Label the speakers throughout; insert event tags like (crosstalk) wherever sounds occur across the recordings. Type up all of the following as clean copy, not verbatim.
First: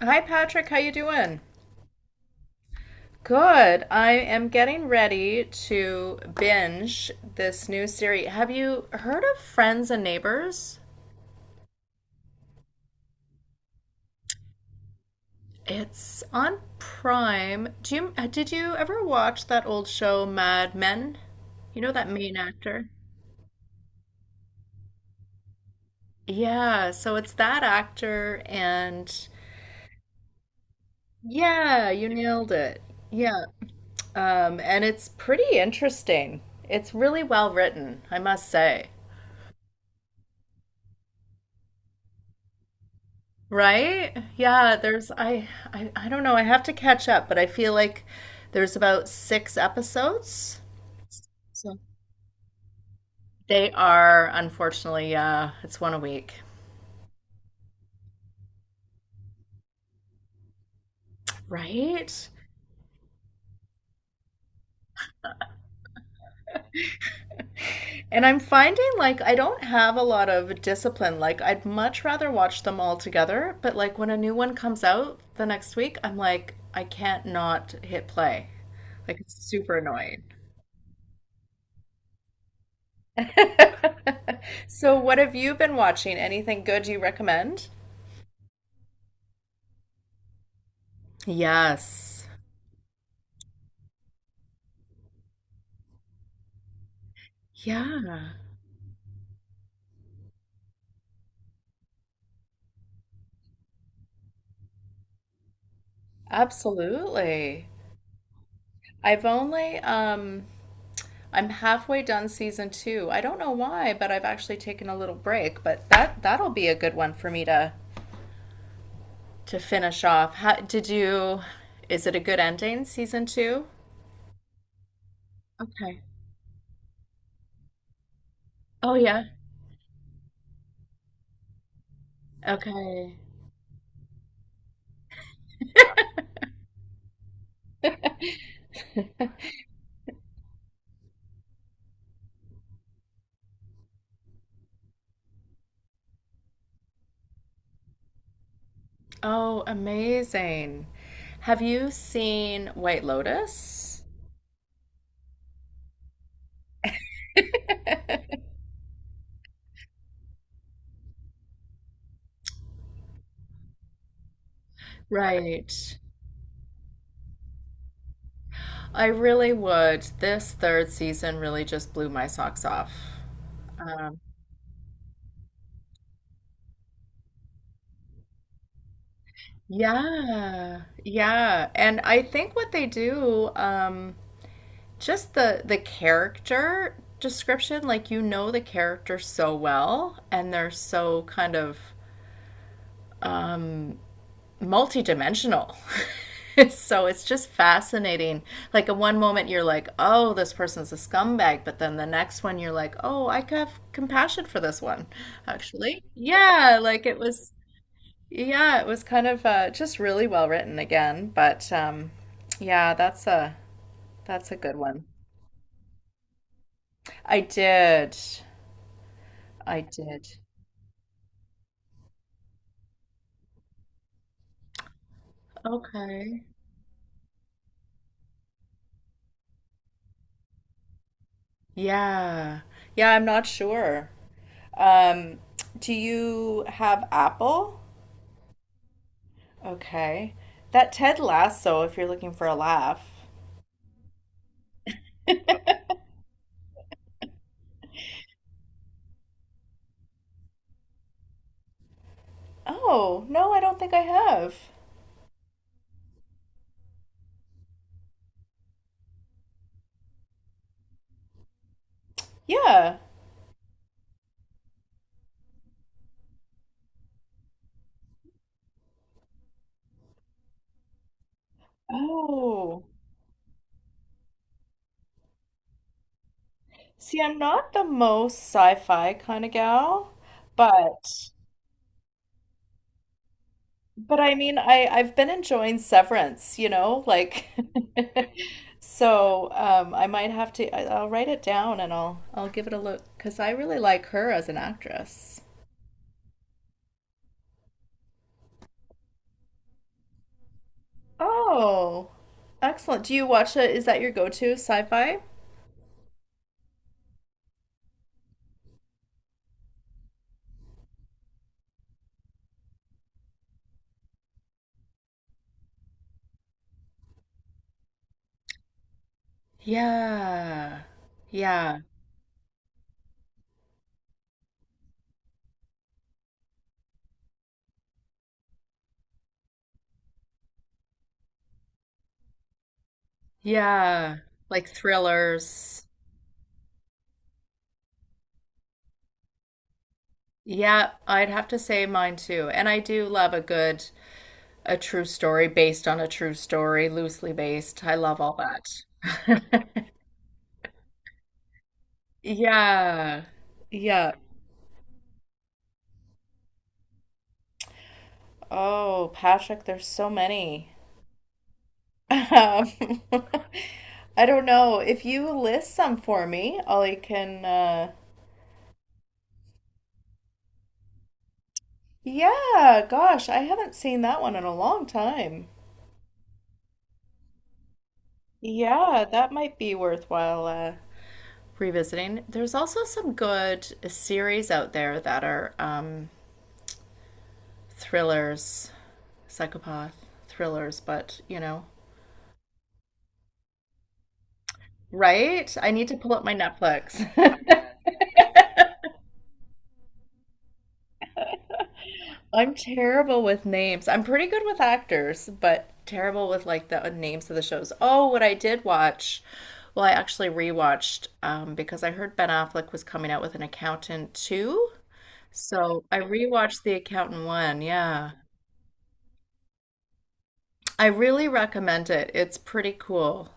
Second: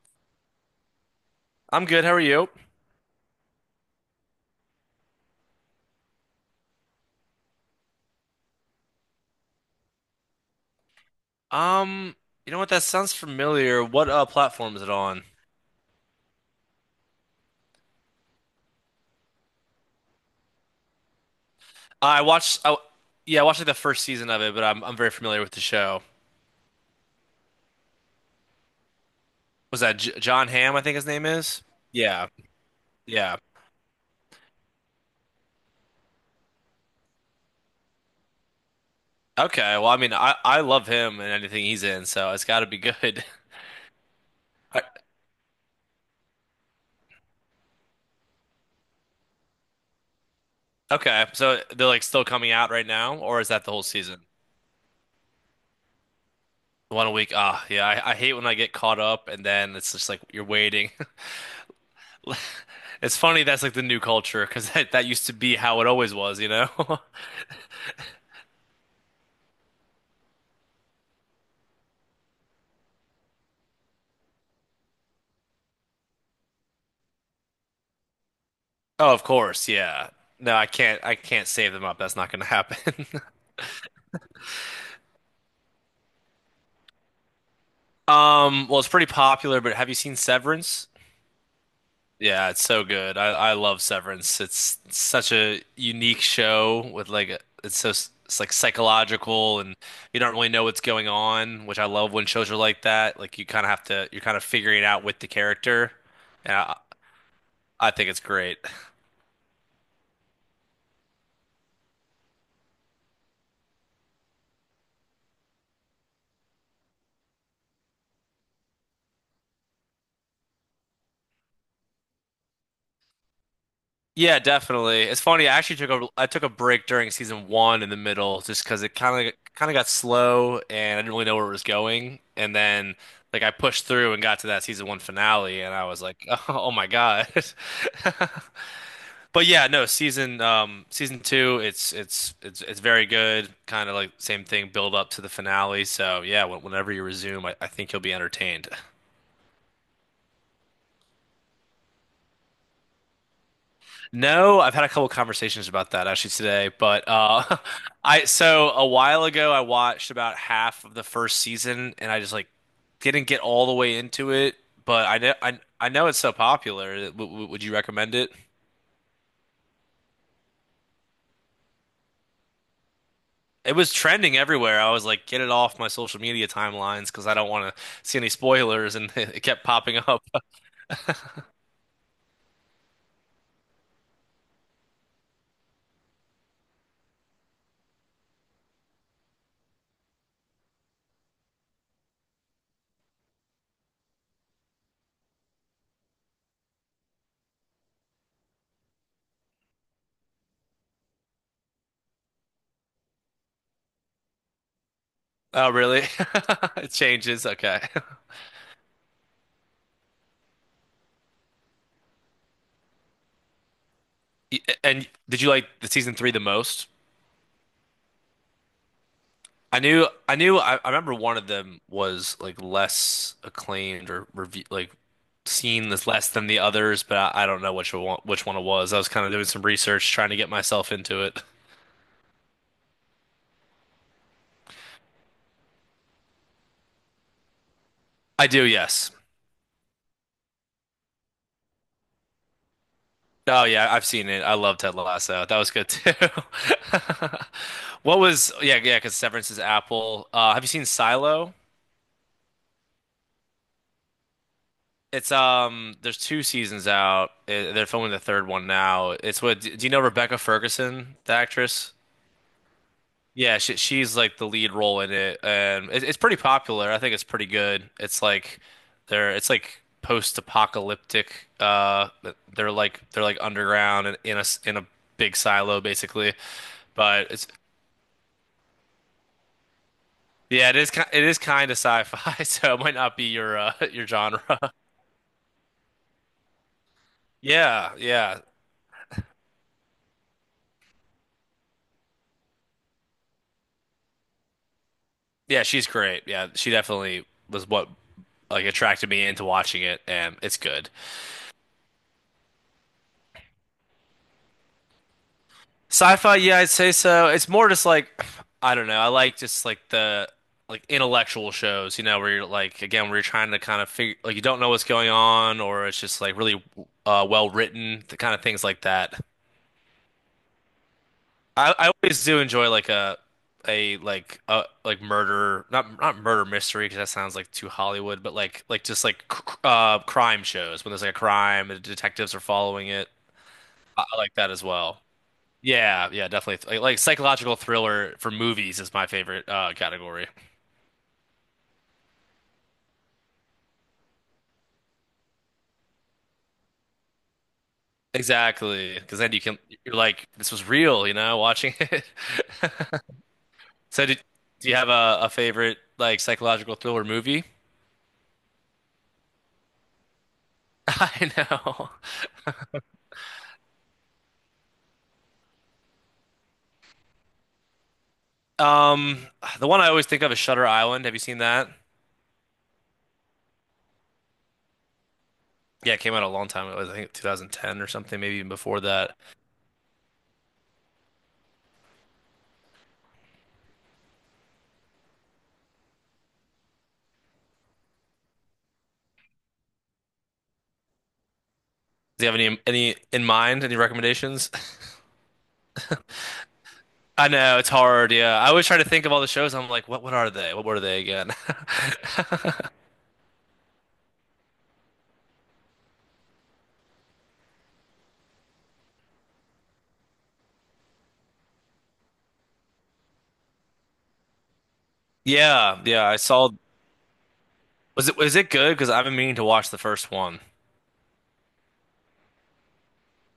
Speaker 1: Hi Patrick, how you doing?
Speaker 2: I'm good. How are you?
Speaker 1: Good. I am getting ready to binge this new series. Have you heard of Friends and Neighbors?
Speaker 2: Um, you know what? That sounds familiar. What platform is it on?
Speaker 1: It's on Prime. Do you did you ever watch that old show Mad Men? You know that
Speaker 2: I
Speaker 1: main
Speaker 2: watched.
Speaker 1: actor?
Speaker 2: Yeah, I watched like the first season of it, but I'm very familiar with the show.
Speaker 1: Yeah, so it's that actor and
Speaker 2: Was that J John Hamm? I think his name is.
Speaker 1: yeah, you
Speaker 2: Yeah,
Speaker 1: nailed it.
Speaker 2: yeah.
Speaker 1: Yeah. And it's pretty interesting. It's really well written, I must say.
Speaker 2: Okay. Well, I mean, I love him and anything he's in, so it's got to be good. (laughs)
Speaker 1: Right?
Speaker 2: I-
Speaker 1: I don't know. I have to catch up, but I feel like there's about six episodes.
Speaker 2: Okay. So
Speaker 1: So
Speaker 2: they're like still coming out right now, or is that
Speaker 1: they
Speaker 2: the whole season?
Speaker 1: are unfortunately it's one a week.
Speaker 2: One a week. Ah, yeah. I hate when I get caught up and then it's just like you're waiting.
Speaker 1: Right?
Speaker 2: (laughs) It's funny that's like the new culture because that used to be how it always was, you know? (laughs)
Speaker 1: And I'm finding like I don't have a lot of discipline. Like I'd much rather watch them all together, but like when a new one comes out the next week, I'm like I can't not hit play.
Speaker 2: Oh,
Speaker 1: Like
Speaker 2: of
Speaker 1: it's
Speaker 2: course,
Speaker 1: super
Speaker 2: yeah.
Speaker 1: annoying.
Speaker 2: No, I can't save them up. That's not gonna happen. (laughs)
Speaker 1: (laughs) So what have you been watching? Anything good you recommend?
Speaker 2: Well, it's pretty popular, but have you seen Severance?
Speaker 1: Yes.
Speaker 2: Yeah, it's so good. I love Severance. It's such a unique show with it's so
Speaker 1: Yeah,
Speaker 2: it's like psychological, and you don't really know what's going on, which I love when shows are like that. Like you kind of have to you're kind of figuring it out with the character. And I
Speaker 1: absolutely.
Speaker 2: I think it's great. (laughs)
Speaker 1: I've only I'm halfway done season two. I don't know why, but I've actually taken a little break, but that'll be a good one for me to finish off. How did you is it a good ending, season two?
Speaker 2: Yeah, definitely. It's funny. I actually took
Speaker 1: Okay.
Speaker 2: a I took a break during season one in the middle just because
Speaker 1: Oh
Speaker 2: it
Speaker 1: yeah.
Speaker 2: kind of got slow and I didn't really know where it was going. And then
Speaker 1: Okay.
Speaker 2: like I pushed through and got to that season one finale and I was like, (laughs) oh, my God. (laughs) But yeah, no, season two, it's very good. Kind of like same thing, build up to the finale. So yeah, whenever you resume, I think you'll be entertained. (laughs)
Speaker 1: Oh, amazing. Have you seen White Lotus?
Speaker 2: No, I've had a couple conversations about that actually today, but (laughs) I so a while ago I watched about half of the first season and I just like didn't get all the way into it, but
Speaker 1: Right.
Speaker 2: I know it's so popular. Would you recommend it?
Speaker 1: I really would. This third season really just blew my socks off.
Speaker 2: It was
Speaker 1: Um,
Speaker 2: trending everywhere. I was like, get it off my social media timelines because I don't want to see any spoilers, and (laughs) it kept popping up.
Speaker 1: yeah, yeah. And I think what they do, just the character description, like you know the character so well, and they're so kind of multidimensional. (laughs) So it's just fascinating. Like in one moment you're like, "Oh, this person's a scumbag," but then the next one you're like, "Oh, I could have compassion for this one."
Speaker 2: Oh,
Speaker 1: Actually,
Speaker 2: really? (laughs)
Speaker 1: yeah,
Speaker 2: It
Speaker 1: like it
Speaker 2: changes.
Speaker 1: was
Speaker 2: Okay. (laughs)
Speaker 1: yeah, it was kind of just really well written again, but yeah, that's a good one.
Speaker 2: And did you like the season three the most?
Speaker 1: I did. I did.
Speaker 2: I remember one of them was like less acclaimed or review, like seen as less
Speaker 1: Okay.
Speaker 2: than the others, but I don't know which one it was. I was kind of doing some research, trying to get myself into it.
Speaker 1: Yeah. Yeah, I'm not sure. Um, do you have Apple?
Speaker 2: I do, yes.
Speaker 1: Okay. That Ted Lasso, if you're looking for a laugh.
Speaker 2: Oh yeah, I've seen it. I love Ted Lasso. That was good too. (laughs) What was, yeah, yeah, because Severance is Apple. Have you seen Silo?
Speaker 1: Oh, no, I don't think I have.
Speaker 2: It's there's two seasons out. Eh, they're filming the third one now. It's what, do you know Rebecca Ferguson, the actress?
Speaker 1: Yeah.
Speaker 2: Yeah, she's like the lead role in it, and it's pretty popular. I think it's pretty good. It's like they're it's like post-apocalyptic.
Speaker 1: Oh.
Speaker 2: They're like underground and in a big silo basically.
Speaker 1: See,
Speaker 2: But
Speaker 1: I'm
Speaker 2: it's
Speaker 1: not the most sci-fi kind of gal,
Speaker 2: yeah, it
Speaker 1: but
Speaker 2: is kind of sci-fi, (laughs) so it might not be your (laughs) your
Speaker 1: but I
Speaker 2: genre.
Speaker 1: mean, I've been enjoying Severance, you know, like
Speaker 2: Yeah,
Speaker 1: (laughs)
Speaker 2: yeah,
Speaker 1: so I might have to I'll write it down and I'll give it a look because I really like her as an actress.
Speaker 2: yeah. She's great. Yeah, she definitely was what like attracted me into watching it, and it's good.
Speaker 1: Oh, excellent. Do you watch it? Is that your go-to sci-fi?
Speaker 2: Sci-fi, yeah, I'd say so. It's more just like I don't know. I like just like the like intellectual shows, you know, where you're like again, where you're trying to kind of figure like you don't know what's going on, or it's just like really well written, the kind of things like that.
Speaker 1: Yeah. Yeah.
Speaker 2: I always do enjoy like a murder, not murder mystery because that sounds like too Hollywood, but like just like crime shows when there's like a crime and detectives are following it. I
Speaker 1: Yeah.
Speaker 2: like that as
Speaker 1: Like
Speaker 2: well.
Speaker 1: thrillers.
Speaker 2: Yeah, yeah, definitely. Like psychological thriller for movies is my favorite category.
Speaker 1: Yeah, I'd have to say mine too. And I do love a good, a true story based on a true story, loosely based. I love all
Speaker 2: Exactly, because then you can
Speaker 1: that. (laughs)
Speaker 2: you're like this was real, you know, watching it. (laughs)
Speaker 1: Yeah.
Speaker 2: So
Speaker 1: Yeah.
Speaker 2: did, do you have a favorite like psychological thriller movie?
Speaker 1: Oh, Patrick, there's so many.
Speaker 2: (laughs) I know.
Speaker 1: (laughs) Um, (laughs) I don't know. If you list some for me, Ollie can,
Speaker 2: Um, the one I always think of is Shutter Island. Have you seen that?
Speaker 1: yeah, gosh, I haven't seen that one in a long time.
Speaker 2: Yeah, it came out a long time ago. I think 2010 or something, maybe even before
Speaker 1: Yeah,
Speaker 2: that.
Speaker 1: that might be worthwhile, revisiting. There's also some good series out there that are thrillers, psychopath thrillers, but you know,
Speaker 2: Do you have any in mind? Any recommendations?
Speaker 1: right? I need to pull up my Netflix.
Speaker 2: (laughs) I know it's hard. Yeah, I always try to think of all the shows. I'm like, what are they? What were they again?
Speaker 1: (laughs)
Speaker 2: (laughs)
Speaker 1: I'm terrible with names. I'm pretty good with actors, but terrible with like the names of the shows. Oh, what I did watch. Well, I actually rewatched, because I heard Ben Affleck was coming out with an accountant too.
Speaker 2: Yeah,
Speaker 1: So I
Speaker 2: yeah, I saw.
Speaker 1: rewatched The Accountant one, yeah.
Speaker 2: Was it good? Because I've been meaning to watch the first one.
Speaker 1: I really recommend it. It's pretty cool.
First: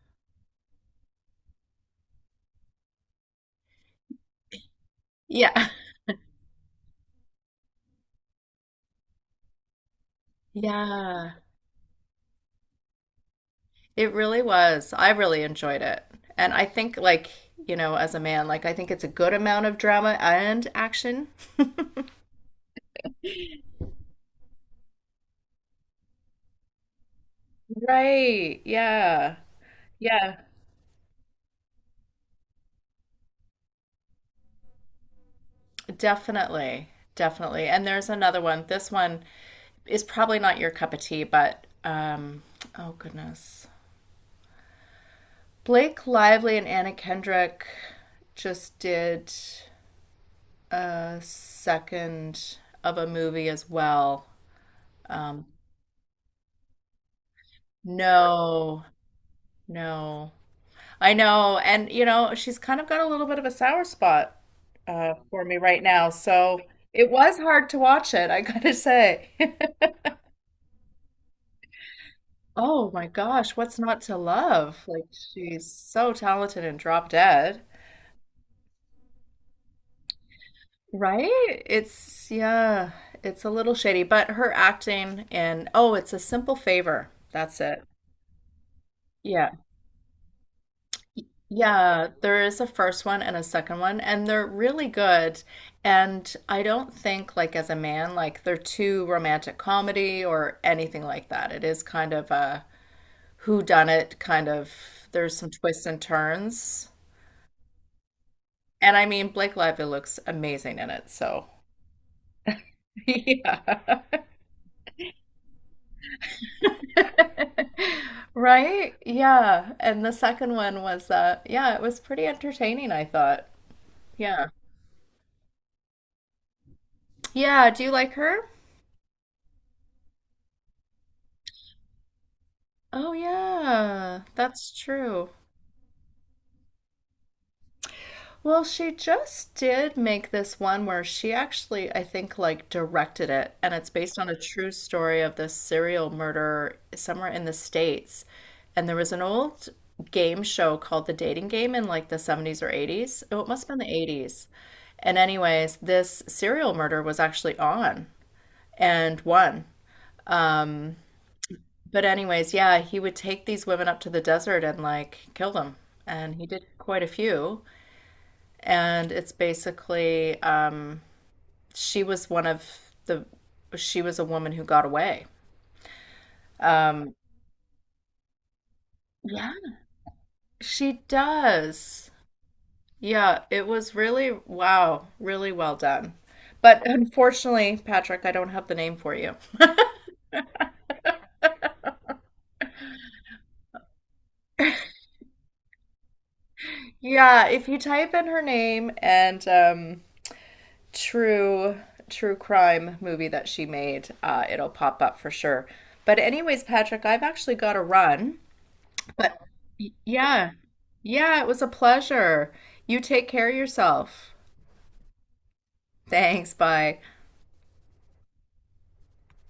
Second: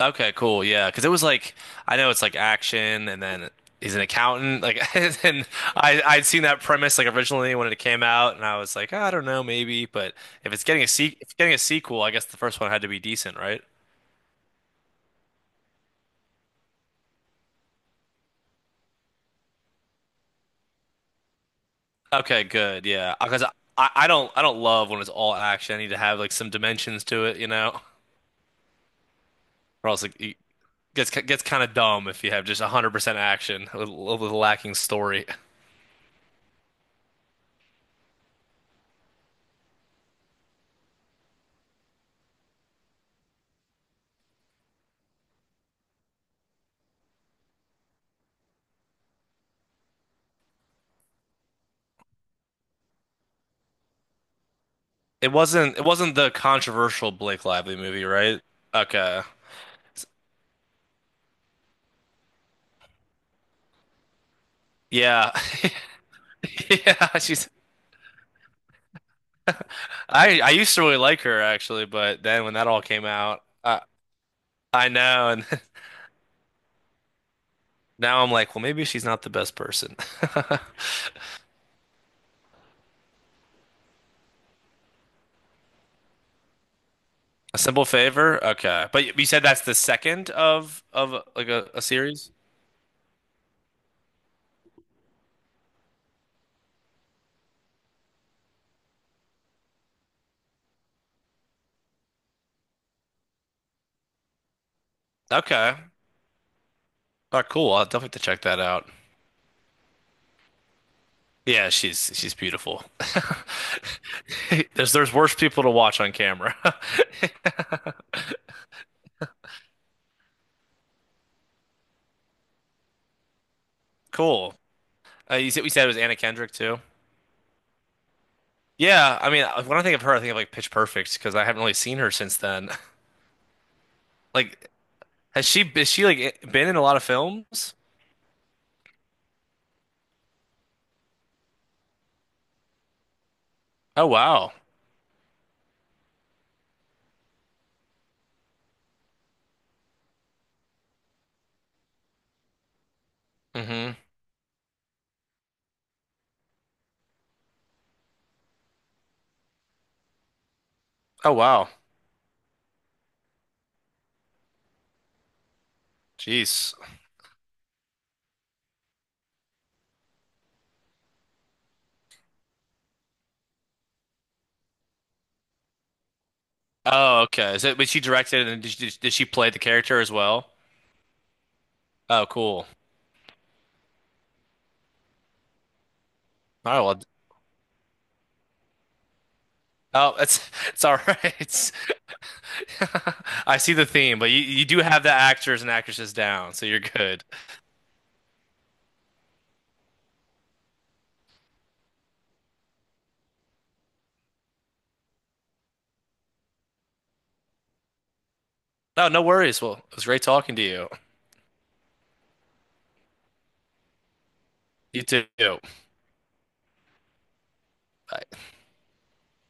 Speaker 2: Okay, cool. Yeah, because it was like I know it's like action, and then he's an accountant. Like, (laughs) and
Speaker 1: Yeah. (laughs)
Speaker 2: I'd seen that premise like originally when it came out, and I was like, I don't know, maybe. But if it's getting a se if it's
Speaker 1: Yeah.
Speaker 2: getting a sequel, I guess the first one had to be decent, right?
Speaker 1: It really was. I really enjoyed it. And I think, like, you know, as a man, like, I think it's a good amount of drama and action.
Speaker 2: Okay, good. Yeah, because I don't love when it's all action. I need to have like some dimensions to it, you know,
Speaker 1: Right. Yeah.
Speaker 2: or else like, it
Speaker 1: Yeah.
Speaker 2: gets kind of dumb if you have just 100% action with lacking story.
Speaker 1: Definitely. Definitely. And there's another one. This one is probably not your cup of tea, but, oh goodness. Blake Lively and Anna Kendrick just did a second of a movie as well. Um,
Speaker 2: It wasn't the controversial Blake Lively movie, right?
Speaker 1: no,
Speaker 2: Okay.
Speaker 1: no. I know. And, you know, she's kind of got a little bit of a sour spot
Speaker 2: Yeah.
Speaker 1: for me
Speaker 2: (laughs)
Speaker 1: right now. So it
Speaker 2: Yeah,
Speaker 1: was
Speaker 2: she's
Speaker 1: hard to watch it, I gotta say. (laughs)
Speaker 2: I used to really like her actually, but then when that all
Speaker 1: Oh
Speaker 2: came
Speaker 1: my
Speaker 2: out,
Speaker 1: gosh, what's not to love?
Speaker 2: I
Speaker 1: Like,
Speaker 2: know, and
Speaker 1: she's
Speaker 2: (laughs)
Speaker 1: so talented and drop dead.
Speaker 2: now I'm like, well maybe she's not the best person. (laughs) A
Speaker 1: Right? It's, yeah, it's a little shady, but her acting and, oh, it's a simple favor. That's it.
Speaker 2: simple favor? Okay. But you said
Speaker 1: Yeah.
Speaker 2: that's the second of
Speaker 1: Y-
Speaker 2: like a
Speaker 1: Yeah,
Speaker 2: series?
Speaker 1: there is a first one and a second one, and they're really good. And I don't think, like, as a man, like, they're too romantic comedy or anything like that. It is kind of a whodunit kind of, there's some
Speaker 2: Okay. All
Speaker 1: twists and turns.
Speaker 2: right, cool. I'll definitely have to check that out.
Speaker 1: And I mean, Blake Lively looks amazing in it, so
Speaker 2: Yeah, she's beautiful.
Speaker 1: (laughs) yeah.
Speaker 2: (laughs) There's worse people to watch on camera. (laughs)
Speaker 1: (laughs) Right? Yeah. And the second one was, yeah, it was pretty entertaining, I thought. Yeah.
Speaker 2: Cool. You said we said it was Anna Kendrick too.
Speaker 1: Yeah. Do you like her?
Speaker 2: Yeah, I mean, when I think of her, I think of like Pitch Perfect because I haven't really seen her since then. (laughs)
Speaker 1: Oh, yeah,
Speaker 2: Like,
Speaker 1: that's true.
Speaker 2: has she is she like been in a lot of films?
Speaker 1: Well, she just did make this one where she actually, I think, like directed it, and it's
Speaker 2: Oh
Speaker 1: based on a
Speaker 2: wow.
Speaker 1: true story of this serial murder somewhere in the States. And there was an old game show called The Dating Game in like the 70s or 80s. Oh, it must have been the
Speaker 2: Hmm.
Speaker 1: 80s. And anyways, this serial murder was actually on and won. Um,
Speaker 2: Oh wow.
Speaker 1: but anyways, yeah, he would take these women up to the desert and like kill them. And he did
Speaker 2: Jeez.
Speaker 1: quite a few. And it's basically, she was one of the she was a woman who got away. Um,
Speaker 2: Oh okay. Is it? But she directed and did she play the character as well?
Speaker 1: she does.
Speaker 2: Oh cool.
Speaker 1: Yeah, it was really wow, really well done.
Speaker 2: All right.
Speaker 1: But
Speaker 2: Well.
Speaker 1: unfortunately, Patrick, I don't have the name for you.
Speaker 2: Oh, (laughs) it's all right. (laughs) It's, (laughs) I see the theme, but you do have the actors and actresses down, so you're good.
Speaker 1: Yeah, if you type in her name and true crime movie that she made, it'll pop up for sure. But anyways, Patrick, I've actually got to run.
Speaker 2: No, no
Speaker 1: But
Speaker 2: worries. Well, it was great
Speaker 1: yeah,
Speaker 2: talking to you.
Speaker 1: yeah, it was a pleasure. You take care of yourself.
Speaker 2: You too.
Speaker 1: Thanks. Bye.